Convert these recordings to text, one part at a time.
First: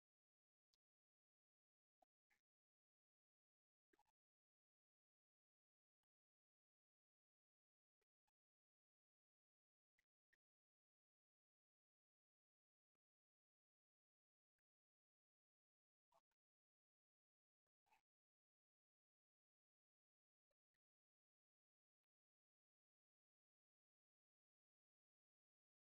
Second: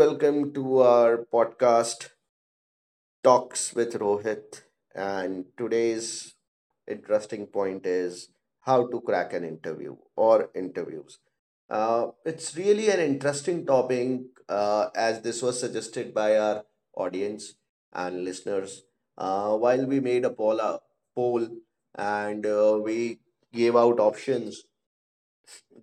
welcome to our podcast, Talks with Rohit. And today's interesting point is how to crack an interview or interviews. It's really an interesting topic as this was suggested by our audience and listeners. While we made a poll, poll and we gave out options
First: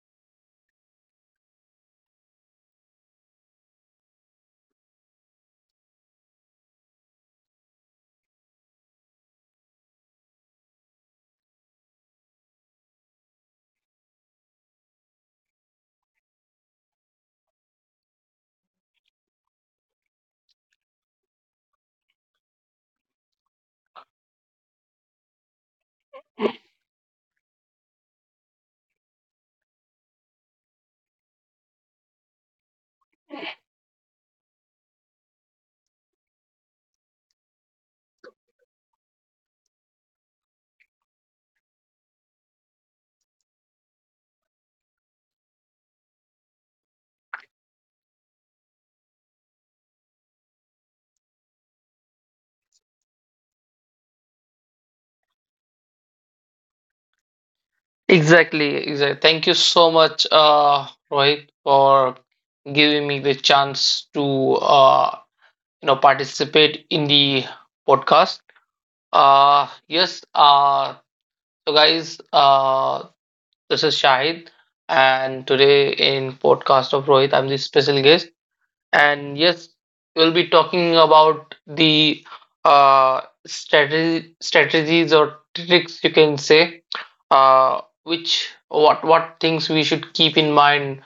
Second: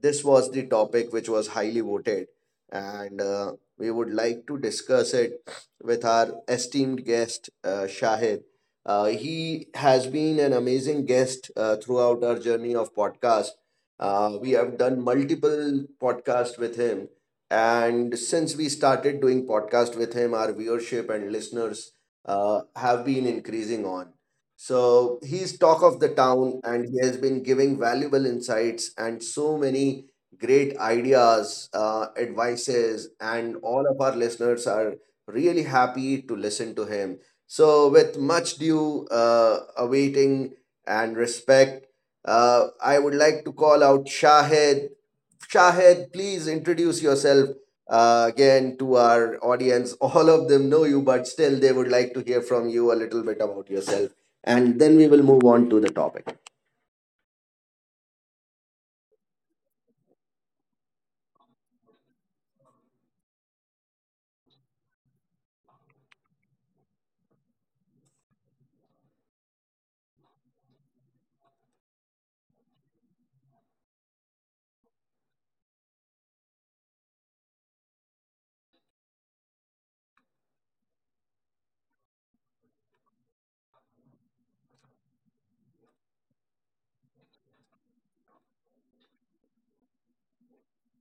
this was the topic which was highly voted, and we would like to discuss it with our esteemed guest, Shahid. He has been an amazing guest throughout our journey of podcast. We have done multiple podcasts with him, and since we started doing podcast with him, our viewership and listeners have been increasing on. So he's talk of the town and he has been giving valuable insights and so many great ideas, advices, and all of our listeners are really happy to listen to him. So, with much due awaiting and respect, I would like to call out Shahid Shahed, please introduce yourself again to our audience. All of them know you, but still, they would like to hear from you a little bit about yourself. And then we will move on to the topic. Exactly. Thank you so much, Rohit, for giving me the chance to participate in the podcast. Uh, yes, uh, so guys, this is Shahid, and today in podcast of Rohit, I'm the special guest. And yes, we'll be talking about the strategies or tricks you can say, which what things we should keep in mind,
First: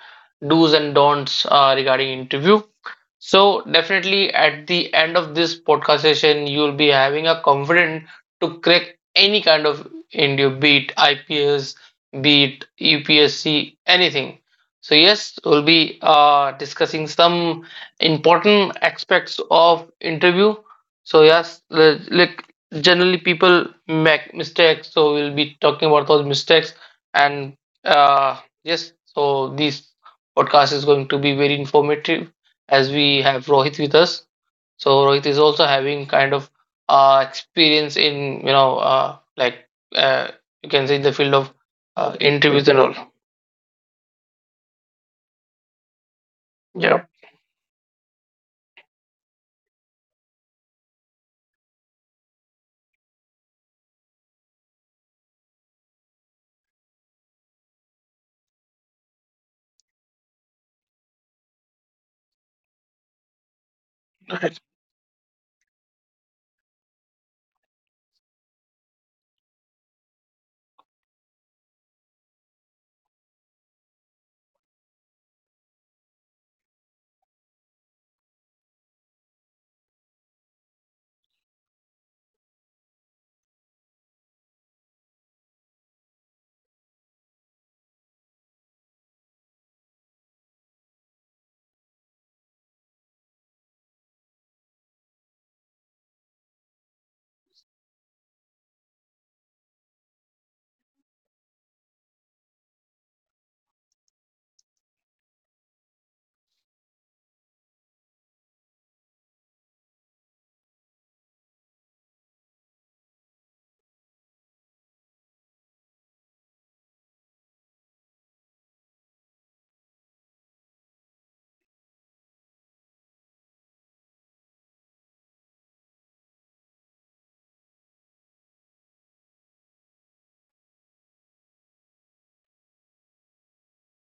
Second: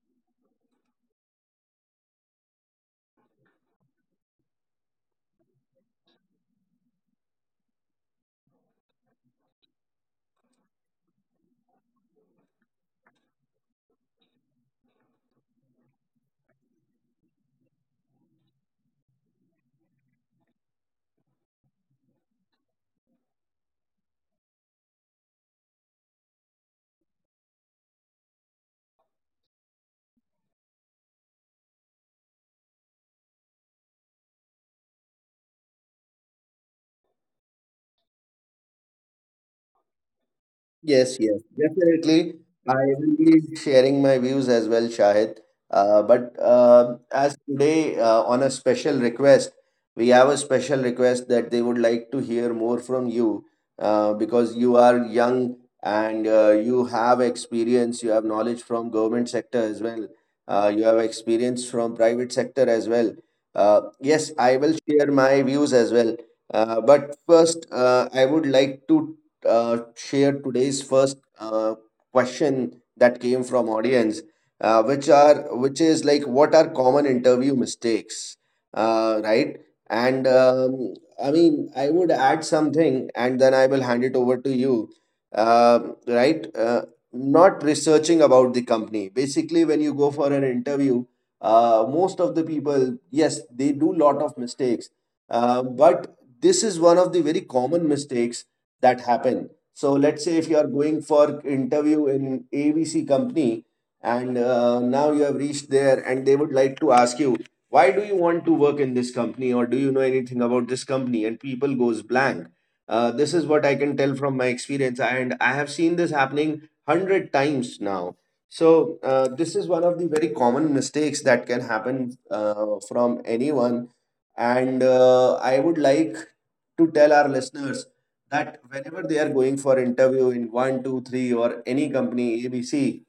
do's and don'ts regarding interview. So definitely at the end of this podcast session, you'll be having a confident to crack any kind of India, be it IPS, be it UPSC, anything. So yes, we'll be discussing some important aspects of interview. So yes, like generally people make mistakes, so we'll be talking about those mistakes. And yes, so this podcast is going to be very informative as we have Rohit with us. So Rohit is also having kind of experience in like uh, you can say in Yes, the yes, field of definitely. interviews I and all. will be sharing my views as well, Shahid. But Yeah, as today, on a special request, we have a special request that they would like to hear more from you because you are young and you have experience, you have knowledge from government sector as well. You have experience from private sector as well. Yes, I right. will share my views as well. But first, I would like to share today's first question that came from audience, which is like what are common interview mistakes, right? And I mean, I would add something, and then I will hand it over to you. Right? Not researching about the company. Basically, when you go for an interview, most of the people, yes, they do lot of mistakes, but this is one of the very common mistakes that happen. So let's say if you are going for interview in ABC company and now you have reached there and they would like to ask you why do you want to work in this company, or do you know anything about this company, and people goes blank. This is what I can tell from my experience, and I have seen this happening 100 times now. So this is one of the very common mistakes that can happen from anyone, and I would like to tell our listeners that whenever they are going for interview in one, two, three, or any company ABC,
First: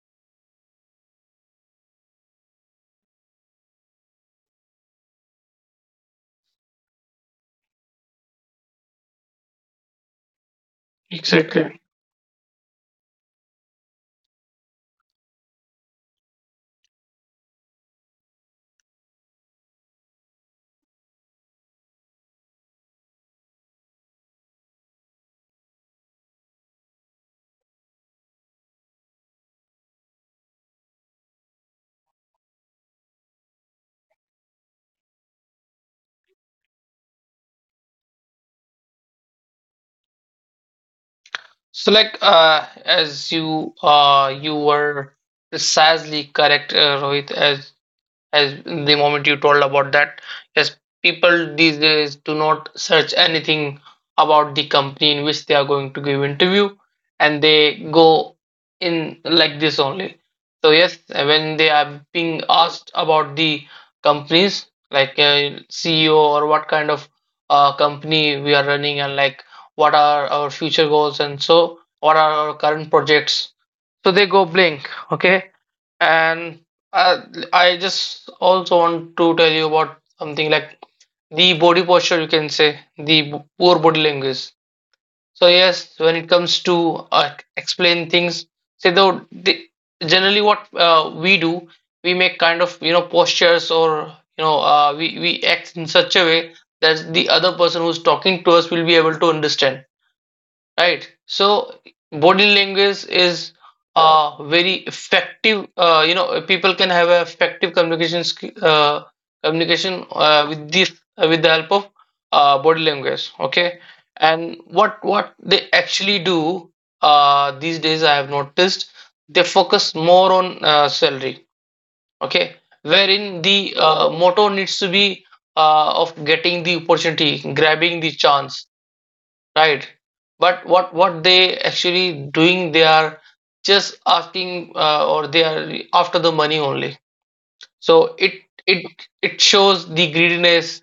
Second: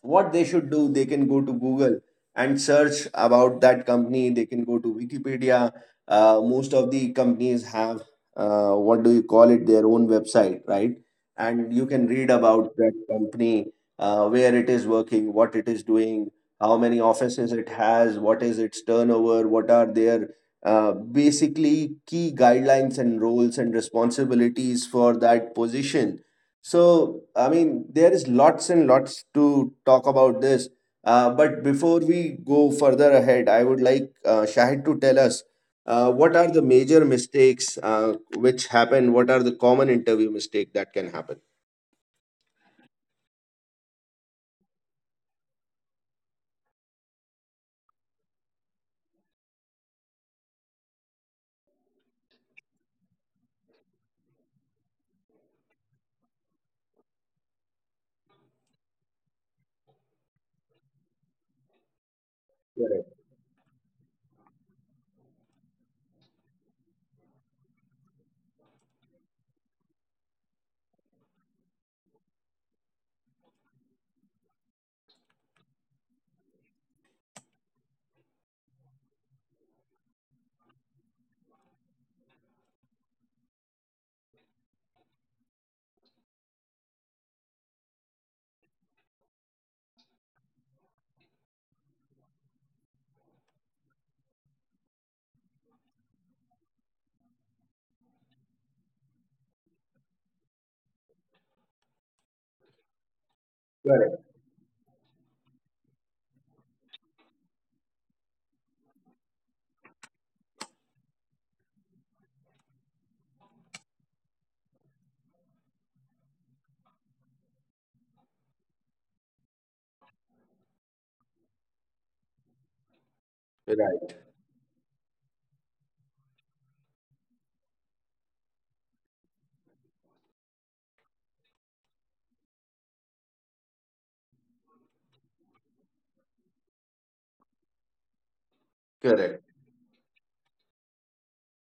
what they should do, they can go to Google and search about that company. They can go to Wikipedia. Most of the companies have, what do you call it, their own website, right? And you Exactly. can read about that company, where it is working, what it is doing, how many offices it has, what is its turnover, what are their uh, basically key guidelines and roles and responsibilities for that position. So, I mean, there is lots and lots to talk about this. But before we go further ahead, I would like Shahid to tell us what are the major mistakes which happen. What are the common interview mistake that can happen? So like as you were precisely correct, Rohit, as the moment you told about that, yes, people these days do not search anything about the company in which they are going to give interview, and they go in like this only. So yes, when they are Correct, being asked about the companies like CEO or what kind of company we are running, and like, what are our future goals, and so what are our current projects, so they go blank. Okay. And uh, I just also want to tell you about something like the body posture, you can say, the poor body language. So yes, when it comes to explain things, say though, generally what we do, we make kind of, postures, or, we act in such a way that the other person who's talking to us will be able to understand. Right. So body language correct, is very effective. People can have a effective communication with this with the help of body language. Okay, and what they actually do these days, I have noticed they focus more on salary. Okay, right, wherein the motto needs to be of getting the opportunity, grabbing the chance. Right. But what they actually doing, they are just asking or they are after the money only. So it correct, it it shows the greediness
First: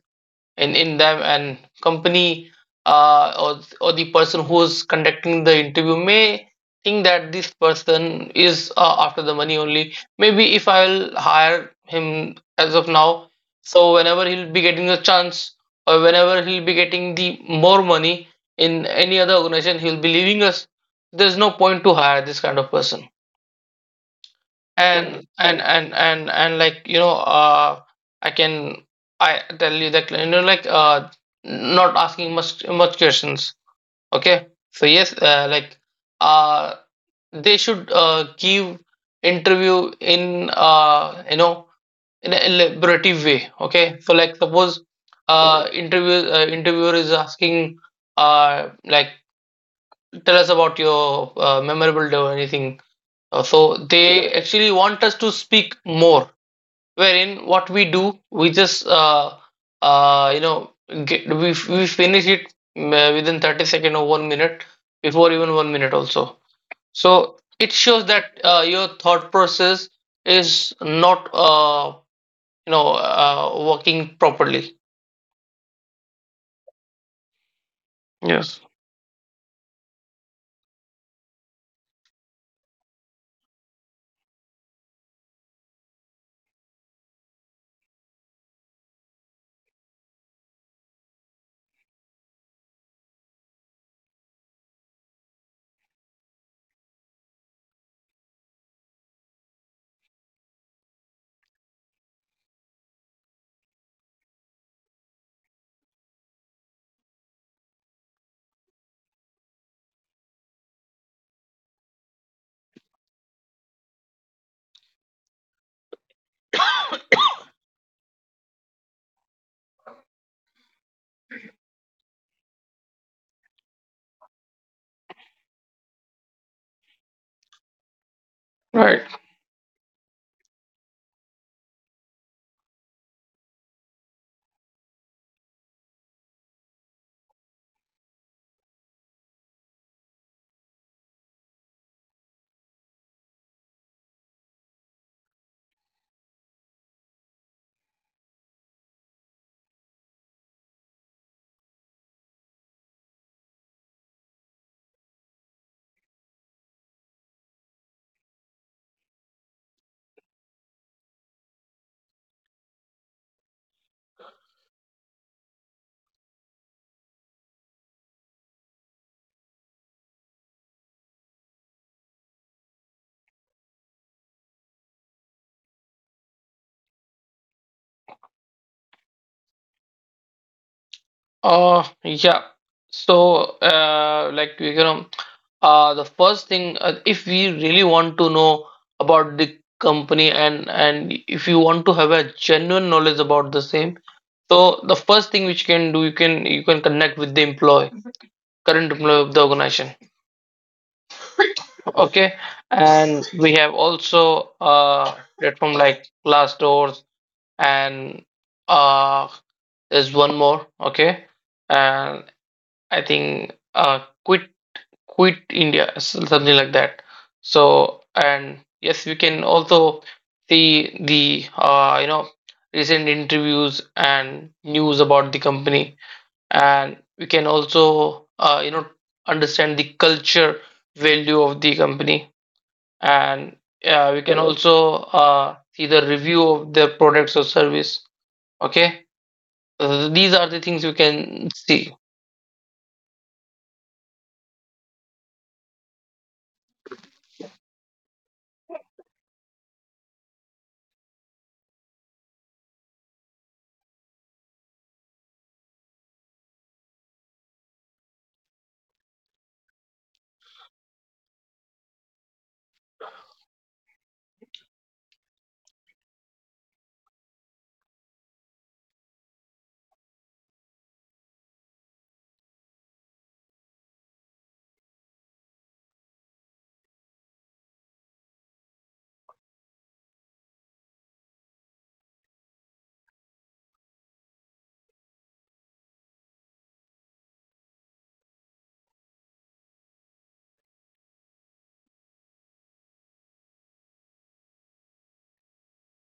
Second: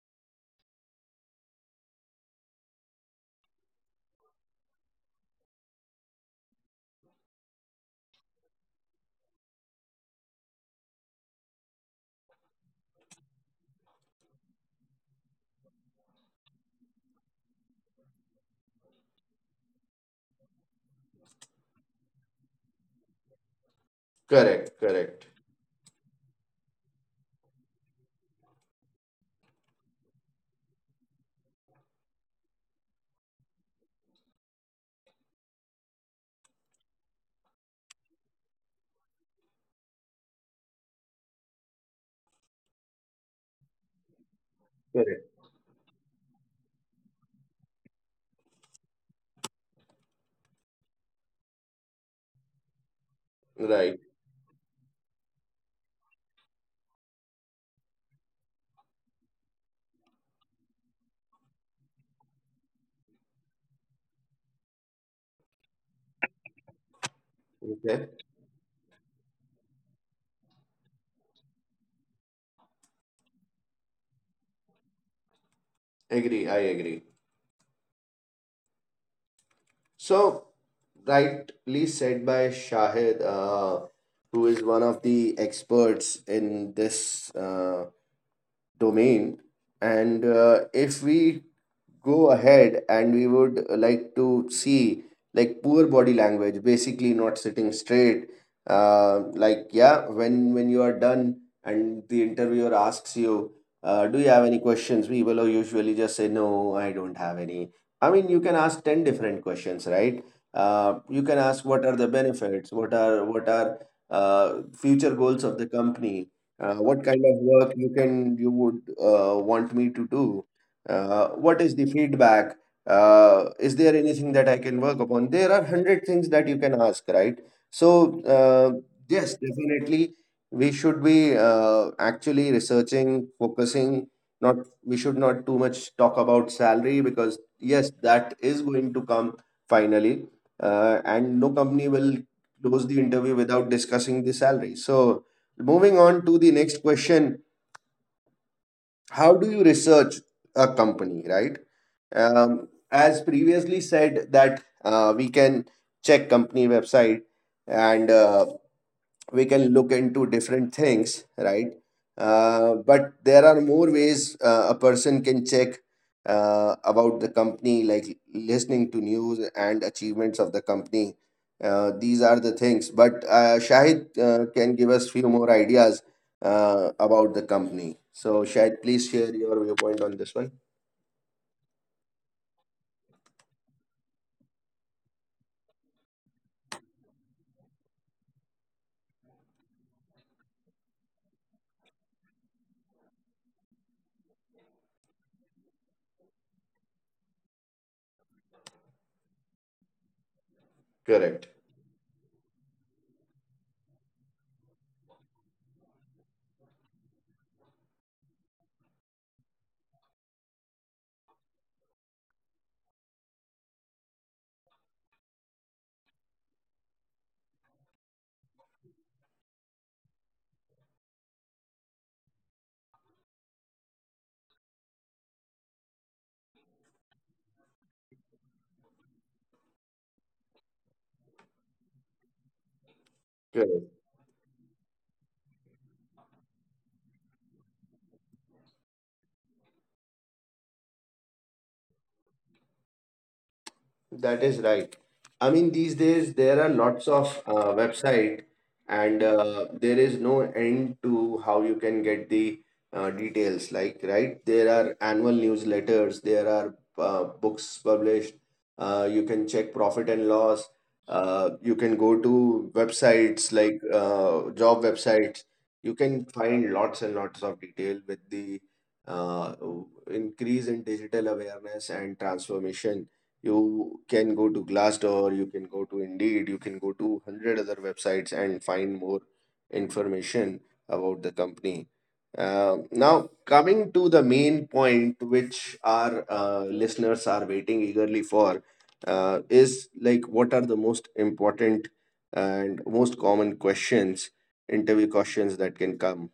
in them, and company uh, or or the person who's conducting the interview may think that this person is after the money only. Maybe if I'll hire him as of now, so whenever he'll be getting a chance, or whenever he'll be getting the more money in any other organization, he'll be leaving us. There's no point to hire this kind of person. correct, correct, And like, i can I tell you that like not asking much questions. Okay. So yes, like uh they should give interview in in a elaborative way. Okay. So like suppose correct, interviewer is asking like, tell us about your memorable day or anything. So right. they actually want us to speak more, wherein what we do, we just you know get, we finish it within 30 second or 1 minute, before even 1 minute also. So it Okay, shows that your thought process is not working properly. agree, I agree. Yes, So, rightly said by Shahid, who is one of the experts in this domain. And if we go ahead, and we would like to see, like, poor body language, basically not sitting straight. Like, yeah, when you are done and the interviewer asks you, do you have any questions, people will usually just say no, I don't have any. I mean, you can ask 10 different questions, right? You can ask, what are the benefits, what are uh, future goals of the company, what kind of work you can, you would want me to do, what is the feedback, is there anything that I can work upon? There are 100 things that you can ask, right? So uh, right. yes, definitely, we should be actually researching, focusing, not, we should not too much talk about salary, because yes, that is going to come finally, and no company will close the interview without discussing the salary. So, moving on to the next question, how do you research a company, right? As previously said that we can check company website, and we can look into different things, right? But there are more ways a person can check about the company, like listening to news and achievements of the company. These are the things, but Shahid can give us few more ideas about the company. So Shahid, please share your viewpoint on this one. Yeah. So, like, the first thing, if we really want to know about the company, and if you want to have a genuine knowledge about the same, so the first thing which you can do, you can connect with the employee, current employee of the organization. Correct. Okay, and we have also platform like Glassdoors, and uh there's one more. Okay. And I think quit India something like that. So, and yes, we can also see the recent interviews and news about the company, and we can also understand the culture value of the company, and Correct. we can also see the review of their products or service. Okay. These are the things we can see. That is right. I mean, these days there are lots of website, and there is no end to how you can get the details. Like, right? There are annual newsletters. There are books published. You can check profit and loss. You can go to websites like job websites. You can find lots and lots of detail with the uh, increase in digital awareness and transformation. You can go to Glassdoor, you can go to Indeed, you can go to 100 other websites and find more information about the company. Now, coming to the main point, which our listeners are waiting eagerly for, is like what are the most important and most common questions, interview questions that can come.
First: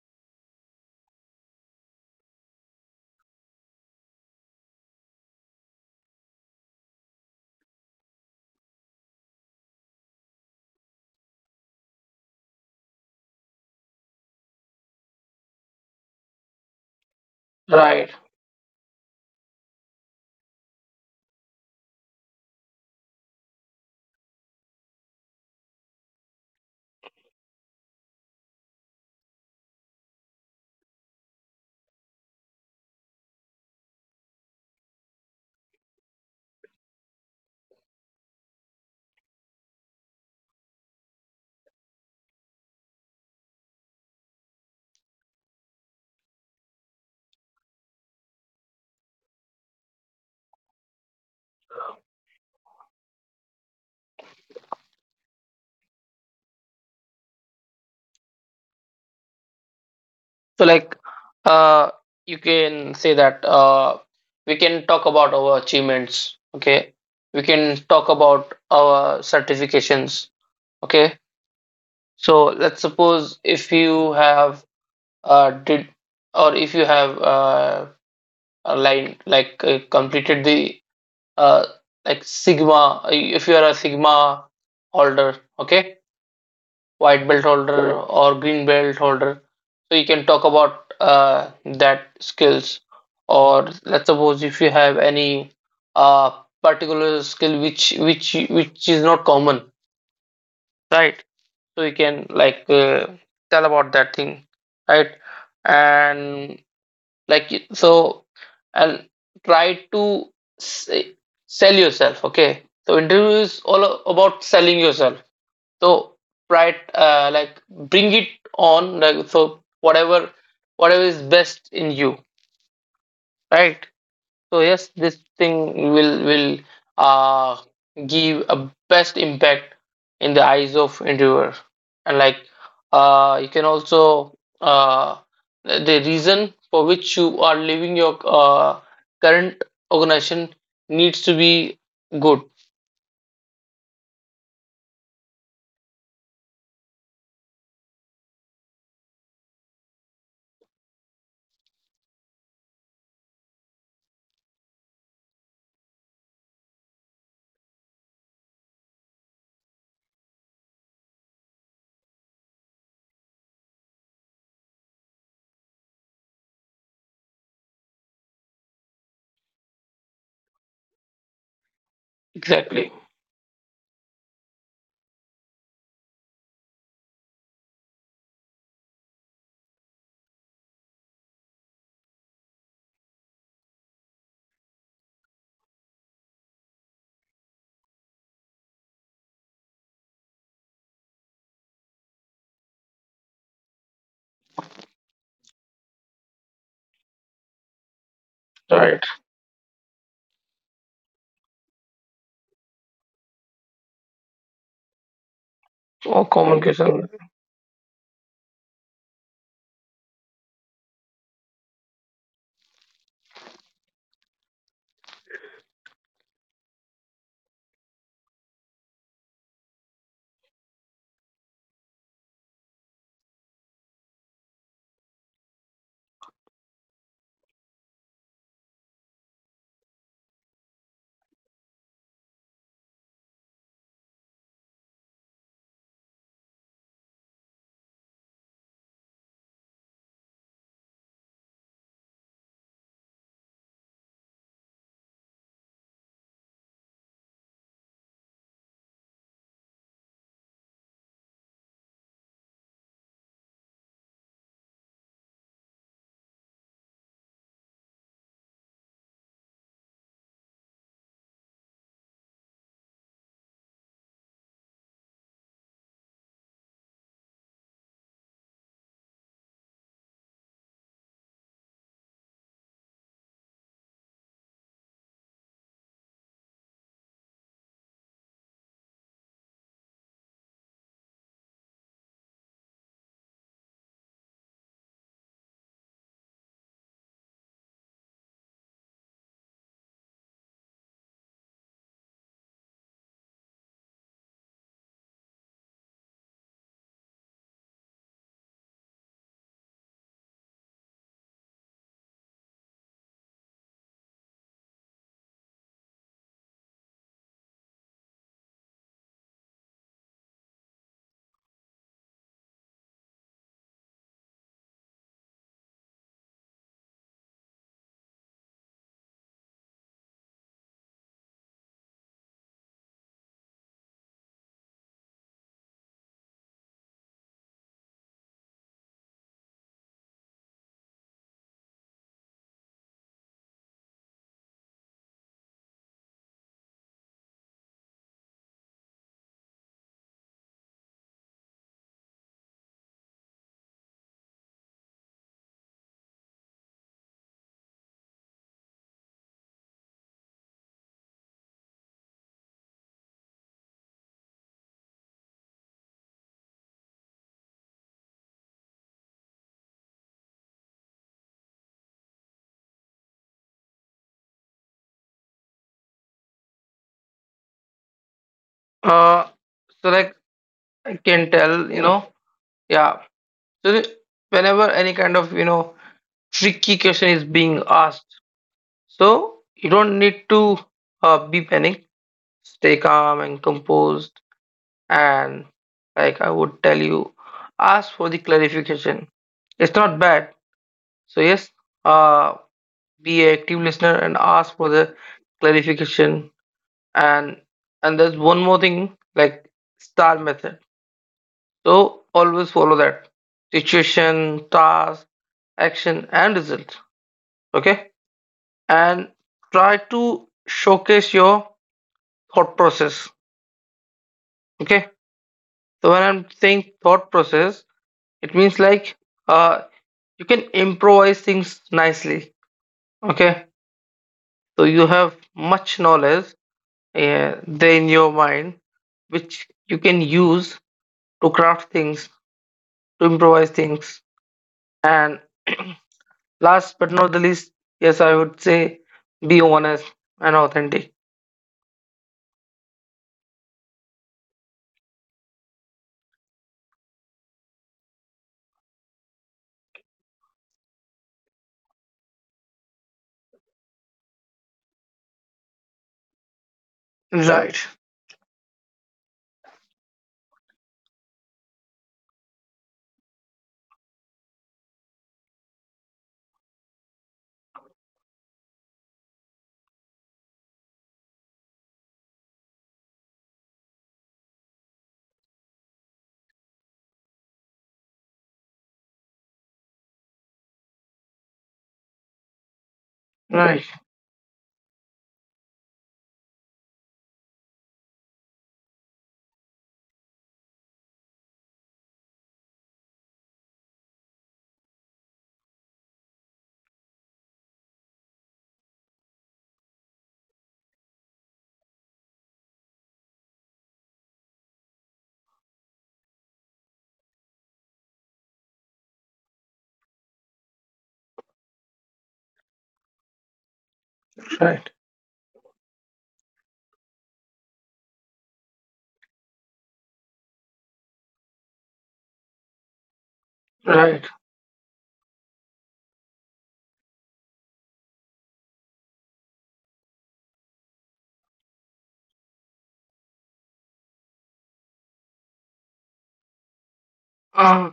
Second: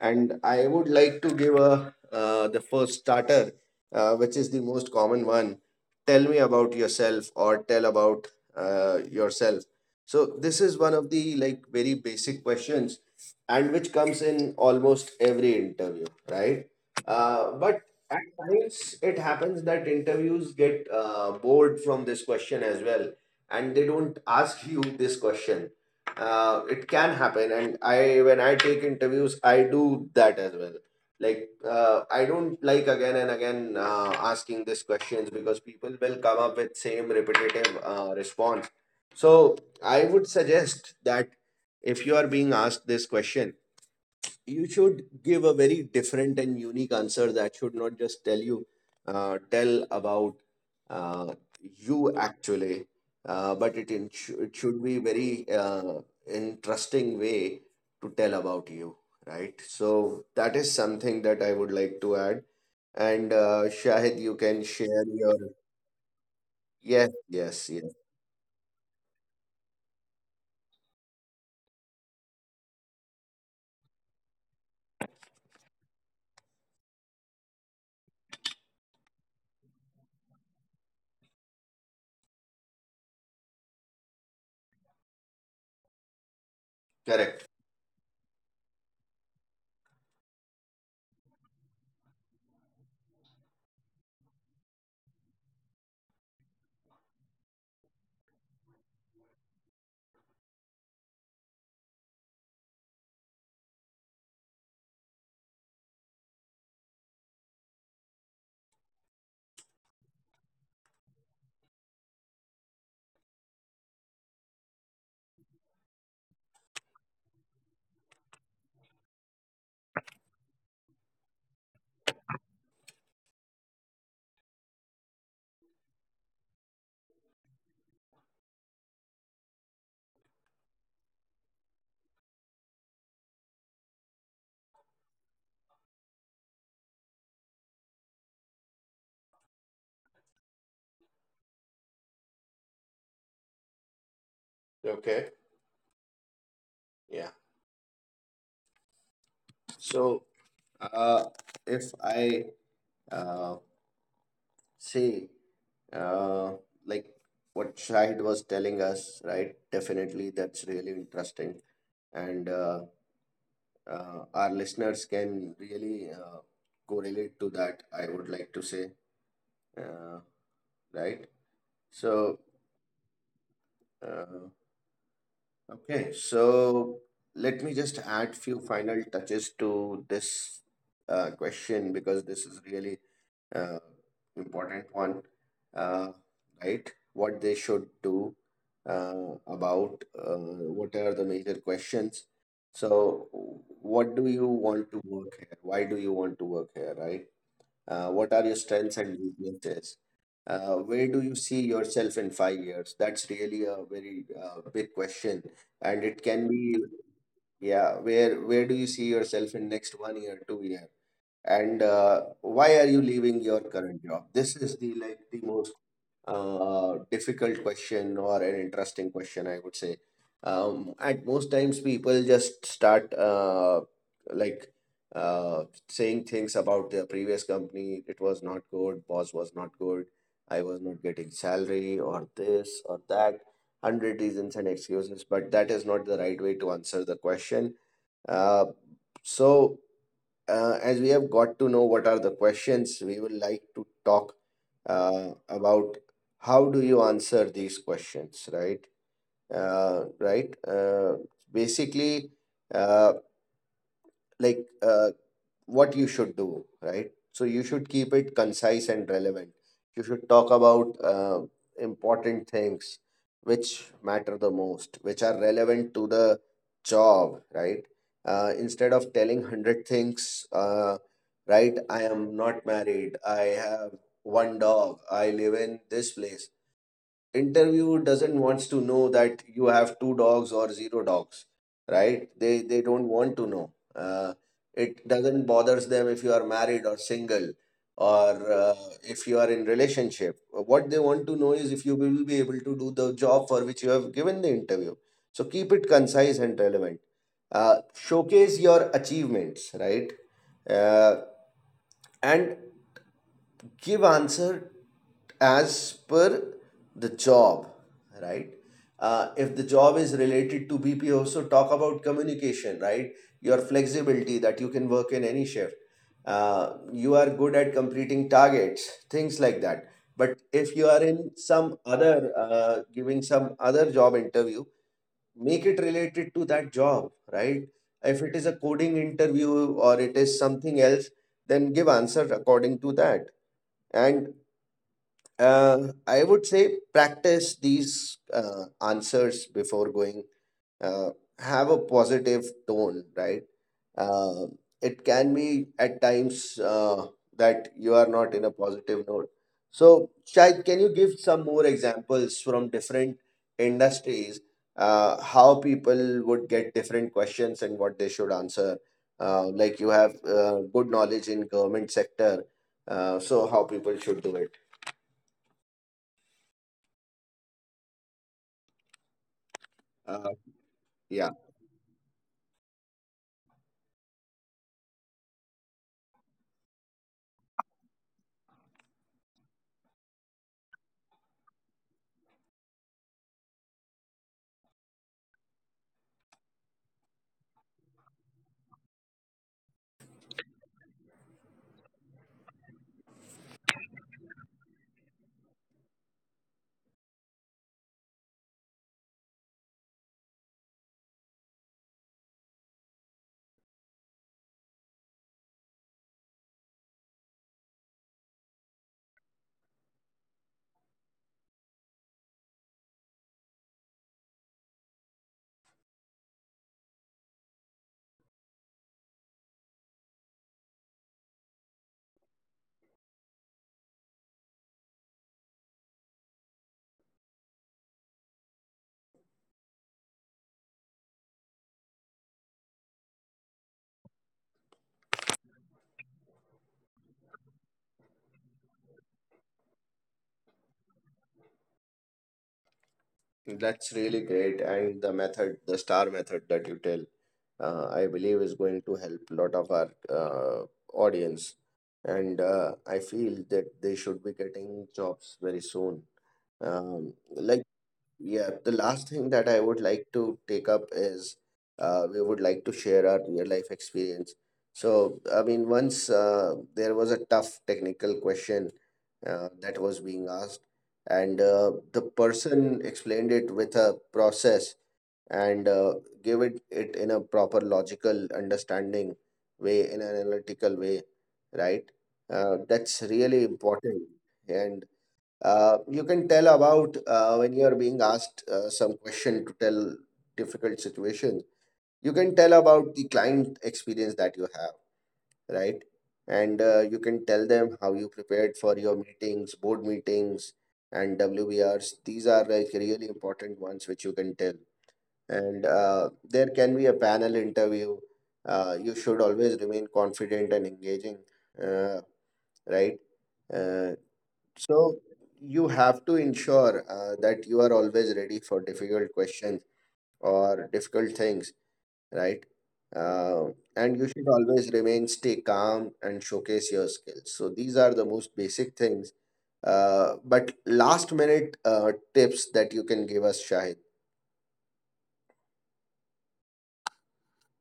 And I would like to give a the first starter, which is the most common one. Tell me about yourself, or tell about yourself. So this is one of the, like, very basic questions, and which comes in almost every interview, right? But Right. at times it happens that interviews get bored from this question as well, and they don't ask you this question. It can happen, and I, when I take interviews, I do that as well. Like, I don't like, again and again, asking these questions, because people will come up with same repetitive response. So I would suggest that if you are being asked this question, you should give a very different and unique answer that should not just tell you, tell about, uh, you actually, but it should be very interesting way to tell about you, right? So that So is like, something that I would uh like to you add. can say And that Shahid, you we can can share talk about your. our achievements, okay? Yes, We yes, can yes. talk about our certifications, okay? So let's suppose, if you have did, or if you have a line like completed the uh like sigma, if you are a sigma holder, okay, white belt Correct. holder or green belt holder. So you can talk about that skills. Or let's suppose if you have any uh, particular skill which is not common, right? So you can like, tell about that thing, right? And like, so, and try to s- sell yourself. Okay, so interview is all about selling yourself. So right, like, bring it on, like, so whatever is best in you, right? So yes, this thing will uh give a best impact in the eyes of interviewer. And like, you can also, uh the reason for which you are leaving your uh, current organization needs to be good. Okay, yeah. So uh, if I uh, See, uh, like what Shahid was telling us, right? Definitely, that's really interesting, and our listeners can really correlate to that. I would like to say, uh, right? So, Exactly. uh, okay, so let me just add few final touches to this question, because this is really uh, important one, uh, right? What they should do about what are the major questions. So, what do you want to work here? Why do you want to work here, right? What are your strengths Right. and weaknesses? Where do you see yourself in 5 years? That's really a very big question, and it Or can be, communication. yeah, where do you see yourself in next one year, 2 year? And why are you leaving your current job? This is the, like, the most difficult question, or an interesting question, I would say. At most times, people just start like saying things about their previous company. It was not good. Boss was not good. I was not getting salary or this or that. 100 reasons and excuses, but that is not the right way to answer the question. Uh, so as we have got to know what are the questions, we would like to talk about how do you answer these questions, right? Right. Basically, uh, like what you should do, right? So you should keep it concise and relevant. You should talk about important things which matter the most, which are relevant to the job, right? Instead of telling 100 things, right? I am not married. I have one dog. I live in this place. Interview doesn't wants to know that you have two dogs or zero dogs, right? They don't want to know, it doesn't bothers them if you are married or single or if you are in relationship. What they want to know is if you will be able to do the job for which you have given the interview. So keep it concise and relevant. Showcase your achievements, right. uh, and give answer as per the job, right. If the job is related to BPO, so talk about communication, right. Your flexibility that you can work in any shift. You are good at completing targets, things like that. But if you are in some other, giving some other job interview, make it related to that job, right. If it is a coding interview or it is something else, then give answer according to that. And I would say practice these answers before going. Uh, have a positive tone, right? Uh, it can be at times that you are not in a positive note. So, Shahid, can you give some more examples from different industries, how people would get different questions and what they should answer? Like you have good knowledge in government sector, so how people should do it? uh so like, I can tell, Uh, yeah. yeah. So whenever any kind of, tricky question is being asked, so you don't need to be panic. Stay calm and composed. And like, I would tell you, ask for the clarification. It's not bad. So yes, uh, be an active listener and ask for the clarification. And and there's one more thing, like star method. So always follow that: situation, task, action, and result. Okay, and try to showcase your thought process. Okay, so when I'm saying thought process, it means like, uh, you can improvise things nicely. Okay, so you have much knowledge there in your mind, which you can use to craft things, to improvise things, and. Last but not the least, yes, I would say be honest and authentic. That's really great. And the method, the star method that you tell, I believe is going to help a lot of our audience. And I feel that they should be getting jobs very soon. Right, Like, yeah, the last thing that I would like to take up is, we would like to share our real life experience. So, I mean, once there was a tough technical question that was being asked, and the person explained it with a process and gave it in a proper logical understanding way, in an analytical way, right? That's really right, important. And you can tell about, when you are being asked some question to tell difficult situation. You can tell about the client experience that you have, right? And you can tell them how you prepared for your meetings, board meetings, and WBRs. These are like really important ones which you can tell. And there can be a panel interview. You should always remain confident and engaging, uh, right? Uh, right, so you have to ensure that you are always ready for difficult questions or difficult things, right? Uh, right. and you should always remain stay calm and showcase your skills. So these are the most basic things. But last minute tips that you can give us, Shahid. Uh,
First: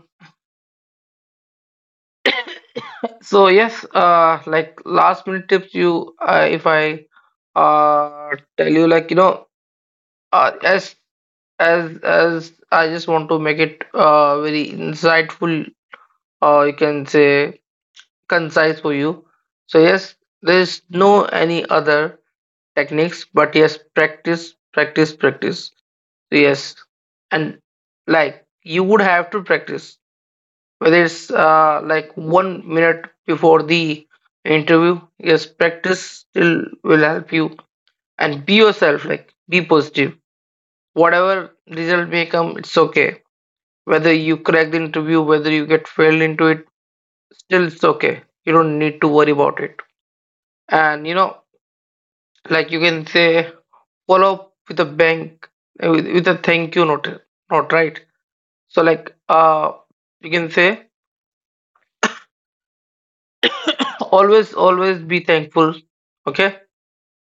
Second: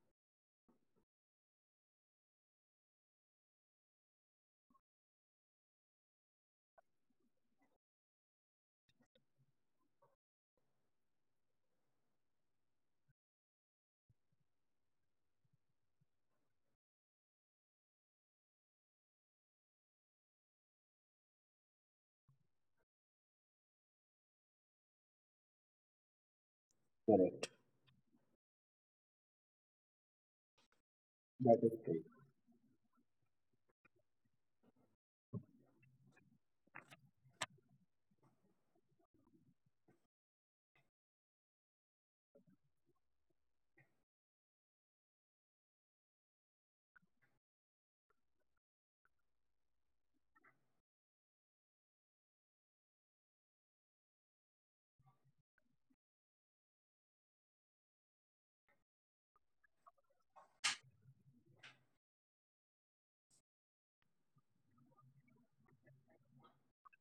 so yes, like, last minute tips. If I uh tell you, like, uh, as as I just want to make it very insightful. You can say concise for you. So yes, there is no any other techniques, but yes, practice, practice, practice. Yes, Correct. and like, you would have to practice whether it's That is true. like 1 minute before the interview. Yes, practice will help you, and be yourself. Like, be positive. Whatever result may come, it's okay. Whether you crack the interview, whether you get failed into it, still it's okay. You don't need to worry about it. And you know, like, you can say follow up with a bank with a thank you note. Not right. So like, you can say, always be thankful, okay?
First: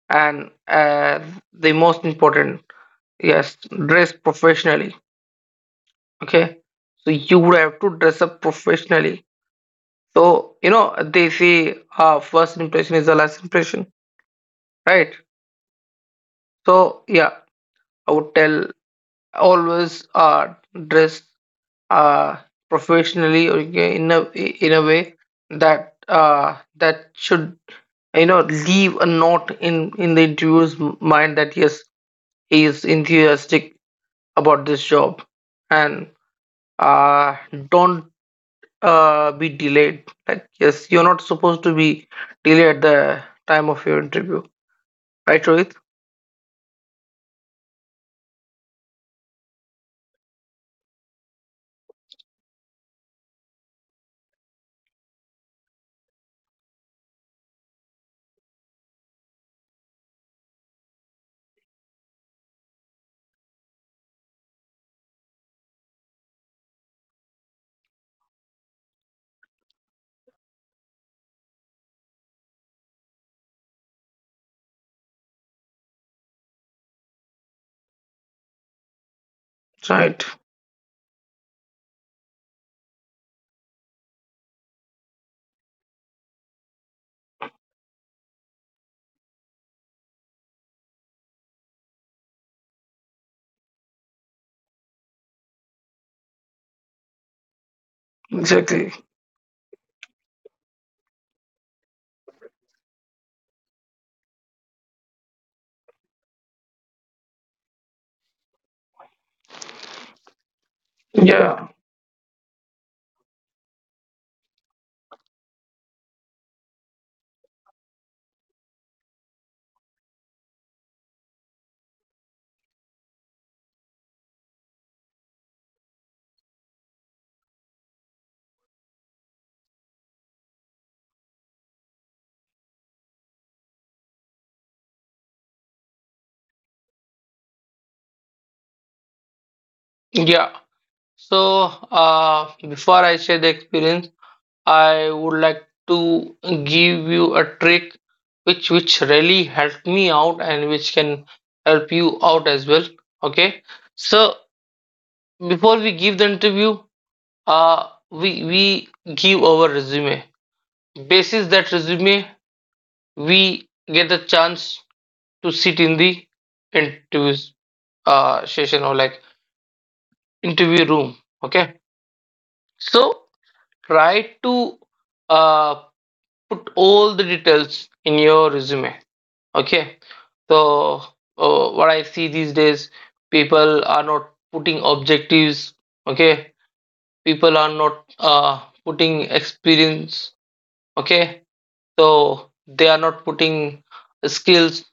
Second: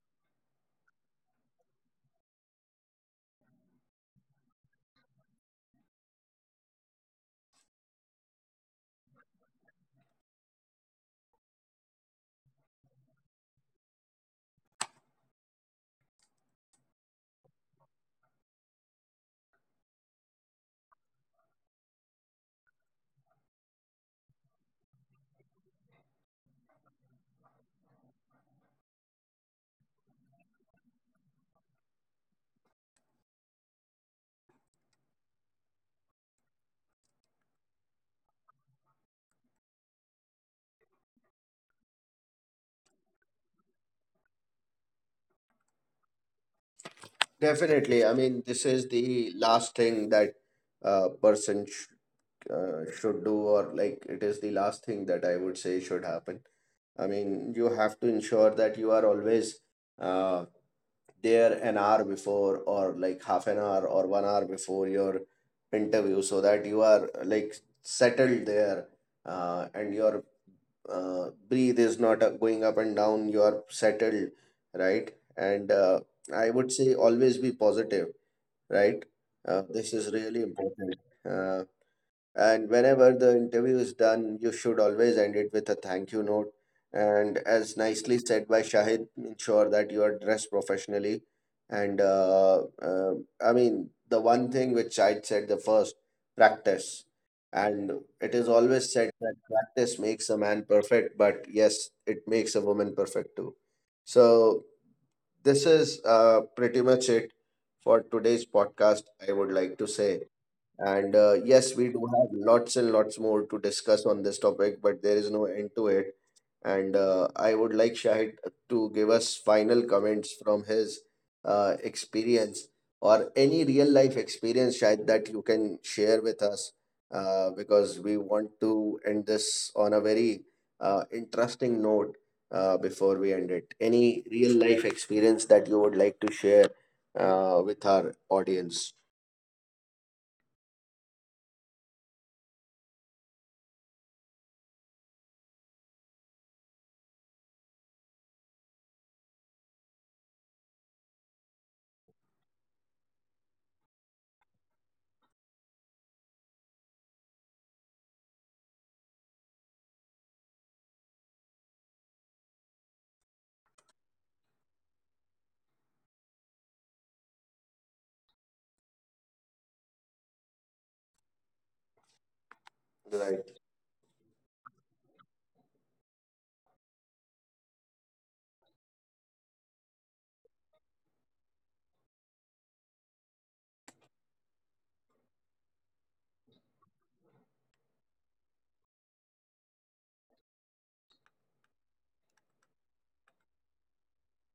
And the most important, yes, dress professionally, okay? So you would have to dress up professionally. So you know they say, first impression is the last impression, right? So yeah, I would tell, always dress uh professionally, or in a way that that should, leave a note in the interviewer's mind, that yes, he is enthusiastic about this job, and uh don't be delayed. Like, yes, you're not supposed to be delayed at the time of your interview, right, Rohit? Definitely. I mean, this is the last thing that, person should do, or like it is the last thing that I would say should happen. I mean, you have to ensure that you are always uh, there an hour before, or like half an hour or 1 hour before your interview, so that you are, like, settled there, and your breathe is not going up and down. You are settled, right? And I would say always be positive, right? This Right. is really important. Uh, and whenever the interview is done, you should always end it with a thank you note. And as nicely said by Shahid, ensure that you are dressed professionally. And I mean, the one thing which Shahid said, the first, practice. Exactly. And it is always said that practice makes a man perfect, but yes, it makes a woman perfect too. So, this is pretty much it for today's podcast, I would like to say. Yeah, And yes, we do have lots and lots more to discuss on this topic, but there is no end to it. And I would like Shahid to give us final comments from his experience, or any real life experience, Shahid, that you can share with us, because we want to end this on a very interesting note before we end it. Any real life experience that you would like to share, with our audience? yeah, yeah. So, before I share the experience, I would like to give you a trick which really helped me out, and which can help you out as well. Okay. So before we give the interview, we give our resume. Basis that resume, we get the chance to sit in the interview session, or like, interview room. Okay. So Right. try to uh put all the details in your resume. Okay. So, what I see these days, people are not putting objectives. Okay. People are not putting experience. Okay. So, they are not putting skills.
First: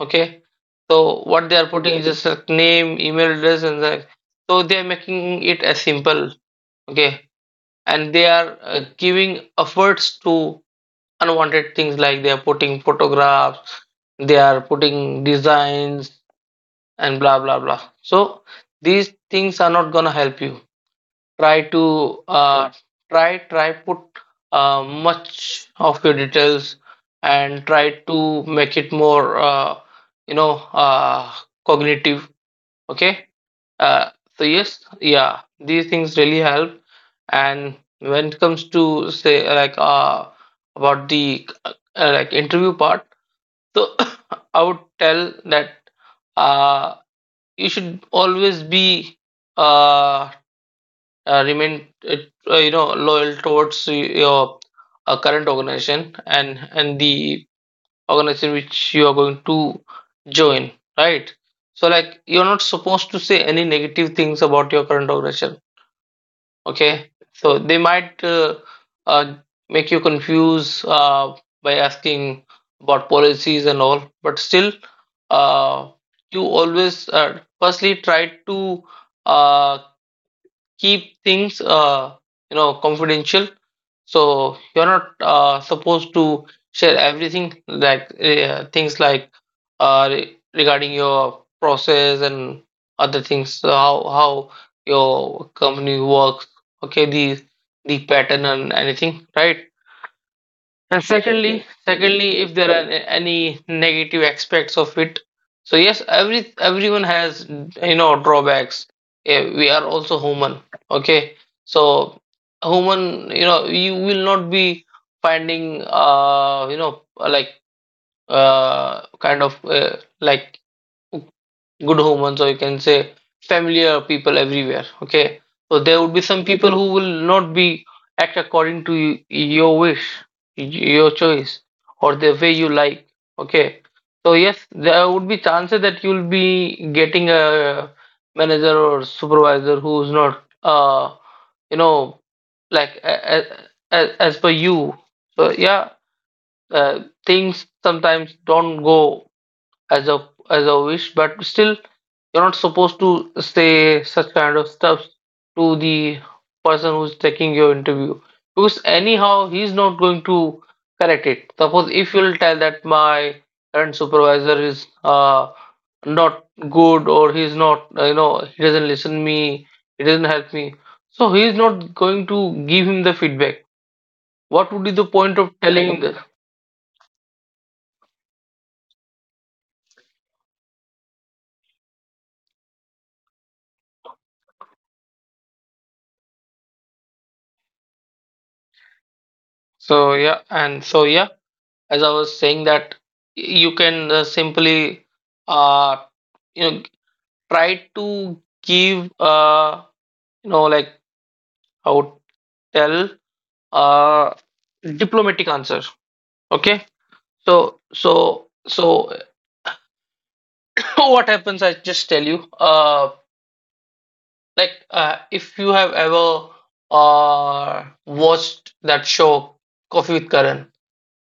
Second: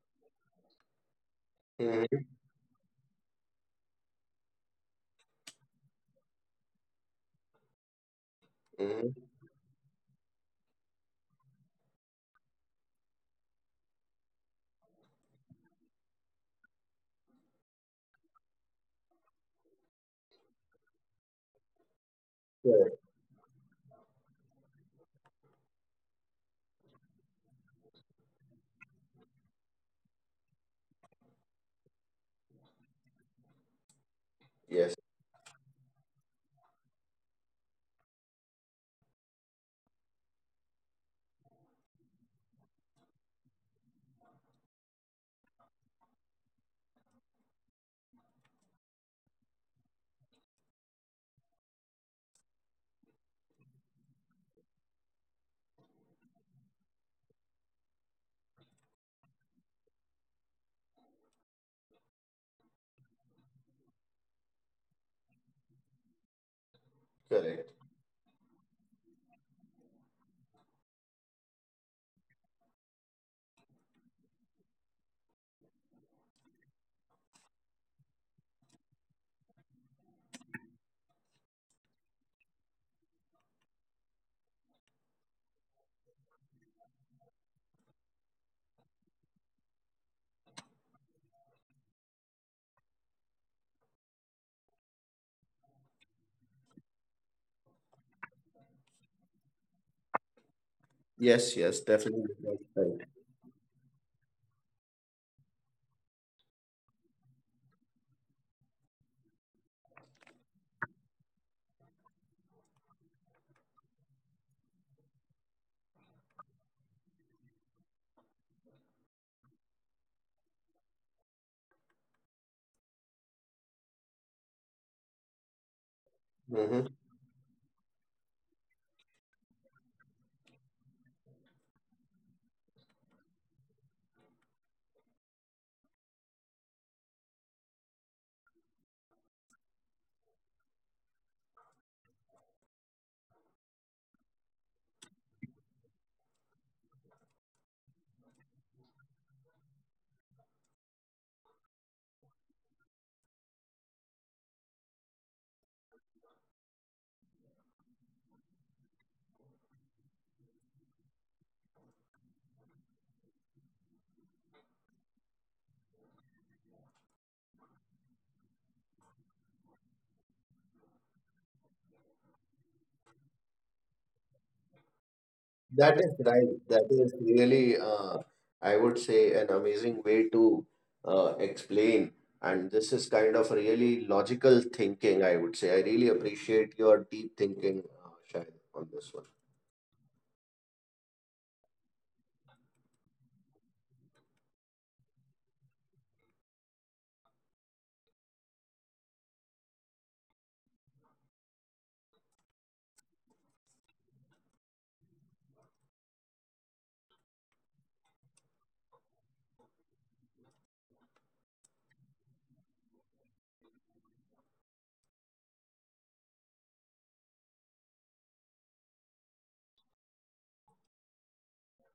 Okay. So, what they are putting is just a name, email address, and that. So, they are making it as simple. Okay. And they are Mhm. giving efforts to unwanted things, like they are putting photographs, they are putting designs and blah blah blah. So these things are not gonna help you. Try to uh, Correct. try put much of your details and try to make it more you know, uh, cognitive. Okay. uh, so Yes, yes, yeah, these things really help. And when it comes to say, like about the like interview part, so I would tell that uh, you should always be uh, remain you know, loyal towards your current organization and the organization which you are going to join, right? So, like, you're not supposed to say any negative things about your current organization. Okay, correct. so they might uh, make you confuse by asking about policies and all, but still, uh, you always firstly try to uh, keep things you know, confidential. So you're not supposed to share everything, like things like regarding your process and other things, so how your company works, okay, the pattern and anything, right? Yes, And yes, definitely. secondly, That's right. If there are any negative aspects of it, so yes, everyone has, you know, drawbacks. We are also human. Okay, so human, you know, you will not be finding you know, like kind of like good humans, or you can say familiar people everywhere. Okay, so there would be Mhm. some people who will not be act according to your wish, y- your choice, or the way you like. Okay, so yes, there would be chances that you'll be getting a manager or supervisor who's not you know, like as per you. So yeah, things sometimes don't go as a wish, but still you're not supposed to say such kind of stuff to the person who's taking your interview, because anyhow he's not going to correct it. Suppose if you'll tell that my current supervisor is not good, or he's not you know, he doesn't listen me, he doesn't help me, so he's not going to give him the feedback. What would be the That is point of right. telling? That the- is really, I would say, an amazing way to explain. And this is kind of really logical thinking, I would say. I really appreciate your deep thinking, Shahid, on this one. So yeah, and so yeah, as I was saying, that you can simply uh, you know, try to give you know, like, I would tell uh, diplomatic answer. Okay, so so what happens? I just tell you. Like if you have ever watched that show Coffee with Karan,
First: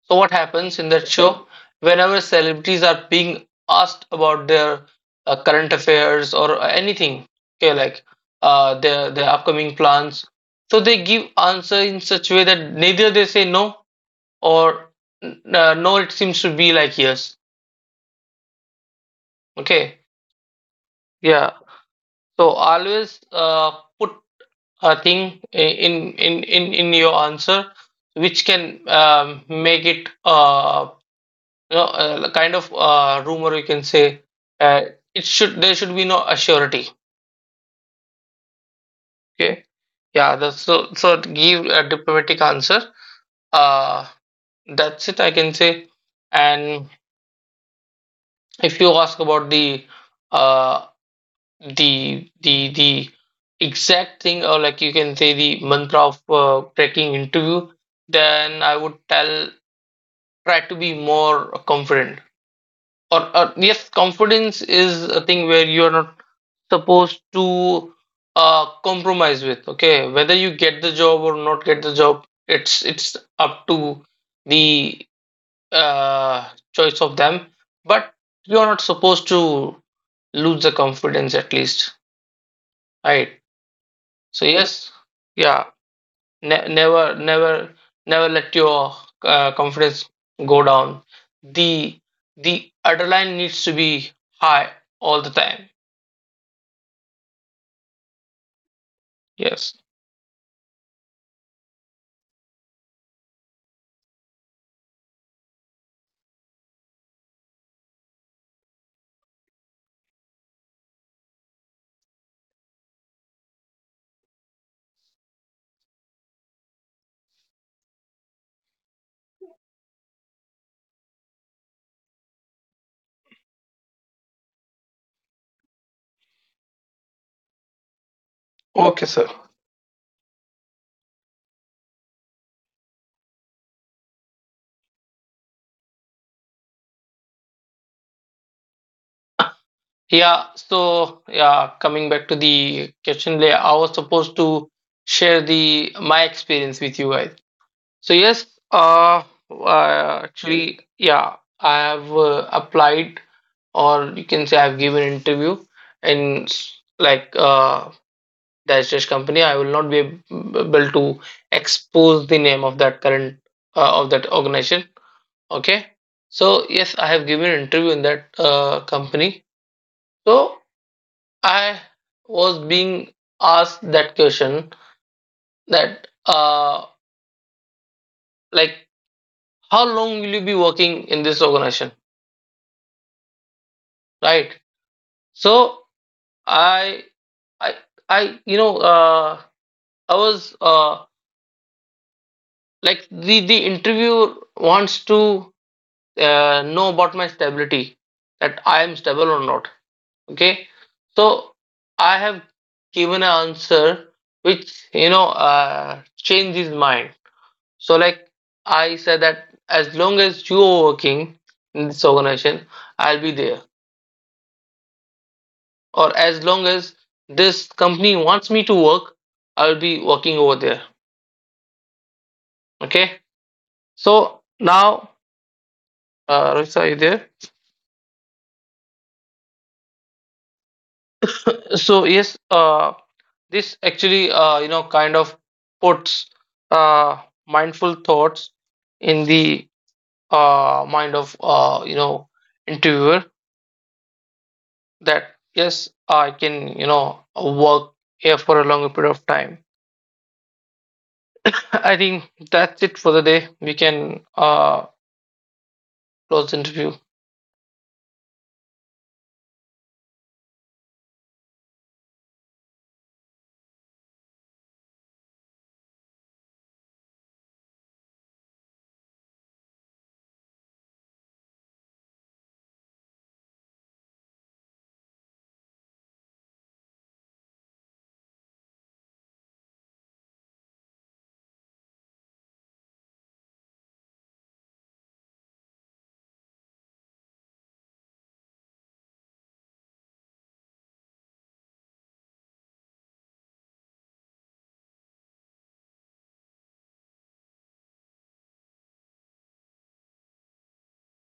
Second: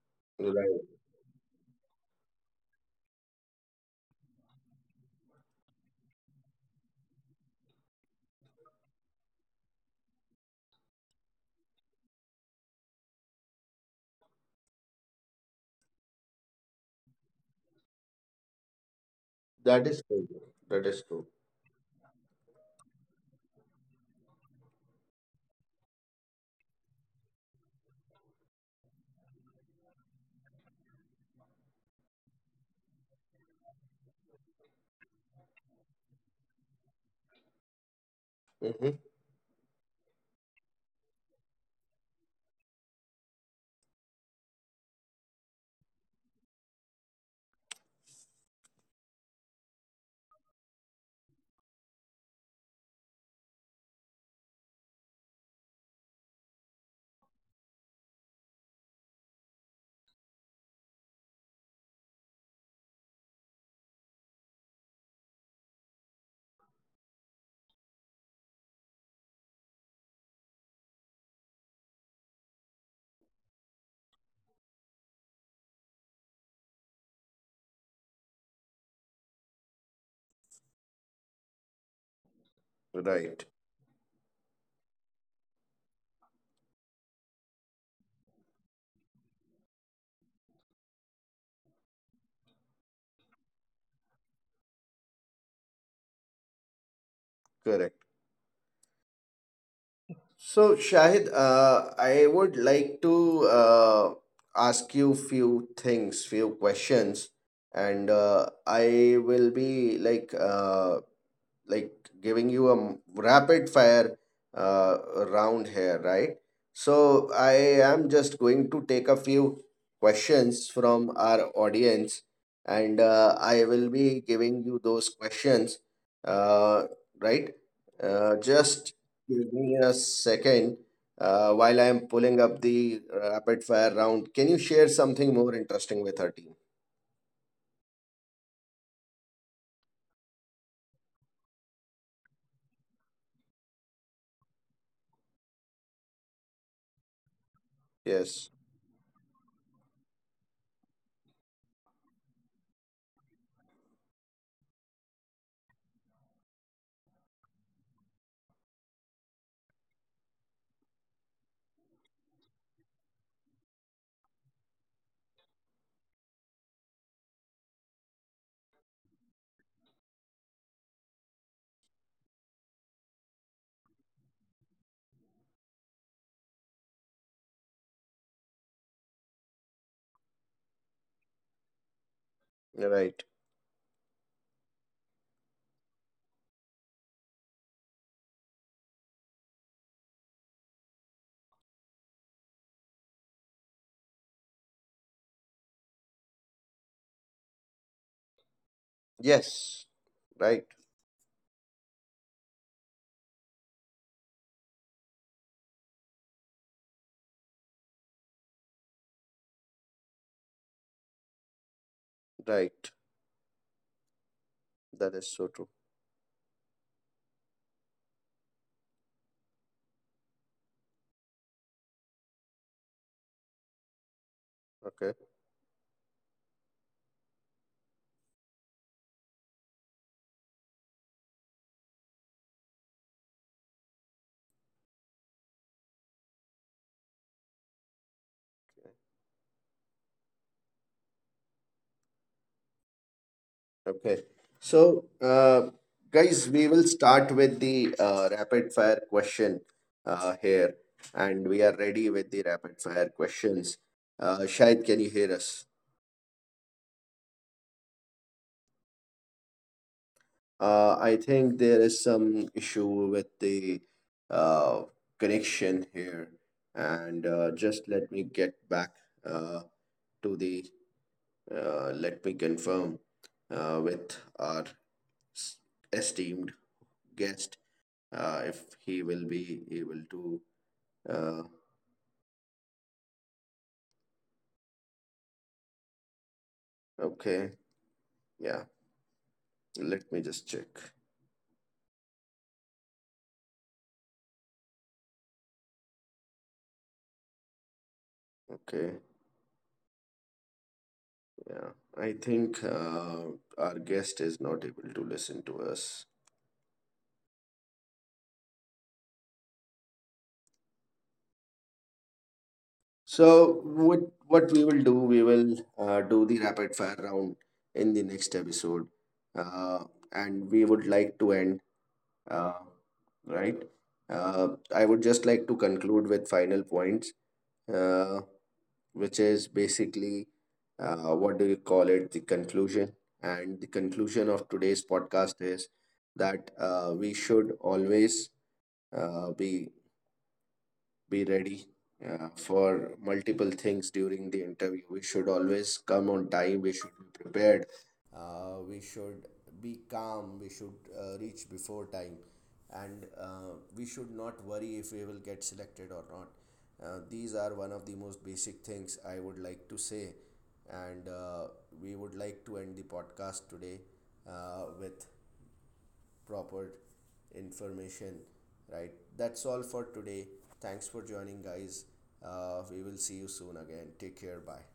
so what happens in Right. that show? Whenever celebrities are being asked about their current affairs or anything, okay, like their upcoming plans, so they give answer in such way that neither they say no, or no. It seems to be like yes. That Okay, is true. That is true. yeah. So always put a thing in in your answer which can make it you know, kind of rumor, you can say. uh, it should, there should be no surety. Hmm. Okay, yeah. That's, so so to give a diplomatic answer. Uh, that's it, I can say. And if you ask about the uh, the exact thing, or like you can say the mantra of tracking interview, then I would tell, try to be more confident. Or yes, confidence is a thing where you are not supposed to compromise with. Okay, whether you get the job or not get the job, it's up to the choice of them. But you're not supposed to lose the confidence, at least, right? Right. So yes, yeah, never never let your confidence go down. The the adrenaline needs to be high all the time. Correct. Yes. So, Shahid, I would like to ask you few things, few questions, and I will be like giving you a rapid fire uh, round here, right? So I am just going to take a few questions from our audience, and I will be giving you those questions, uh, right? Just Okay, sir. give me a second. While I am pulling up the rapid fire round, can you share something more interesting with our team? Yeah, so yeah, coming back to the question layer, I was supposed to share the my experience with you guys. So yes, Yes, uh, actually, yeah, I have applied, or you can say I've given interview in like dash dash company. I will not be able to expose the name of that current of that organization. Okay, so yes, I have given interview in that company. So I was being asked that question, that like, how long will you be working in this organization, right. right? So I I I you know, I was like, the interviewer wants to know about my stability, that I am stable or not. Yes, right, Okay, so I have given an answer which, you know, changed his mind. So, like, I said that as long as you are working in this organization, right. I'll be there. That is so true. Or as long as this company wants me to work, I'll be working over there. Okay. So now, Okay. Rohit, are you there? So yes, this actually, you know, kind of puts uh, mindful thoughts in the mind of you know, interviewer, Okay. So, that yes, I guys, we can, will you know, start with the work here for a rapid longer fire period of time. question here, and we are I ready think with the rapid that's it fire for the day. We questions. can Shahid, can you hear us? close the interview. I think there is some issue with the uh, connection here, and just let me get back, uh, to the. Let me confirm with our s- esteemed guest if he will be able to. uh, okay, yeah, let me just check. Okay, yeah, I think our guest is not able to listen to us. So what what we will do, we will do the rapid fire round in the next episode. uh, and we would like to end, uh, right. uh, I would just like to conclude with final points, uh, which is basically, what do you call it? The conclusion. And the conclusion of today's podcast is that we should always uh, be be ready for multiple things during the interview. We should always come on time. We should be prepared. We should be calm. We should reach before time. And we should not worry if we will get selected or not. These are one of the most basic things I would like to say. And we would like to end the podcast today with proper information, right. That's all for today. Thanks for joining, guys. We will see you soon again. Take care, bye.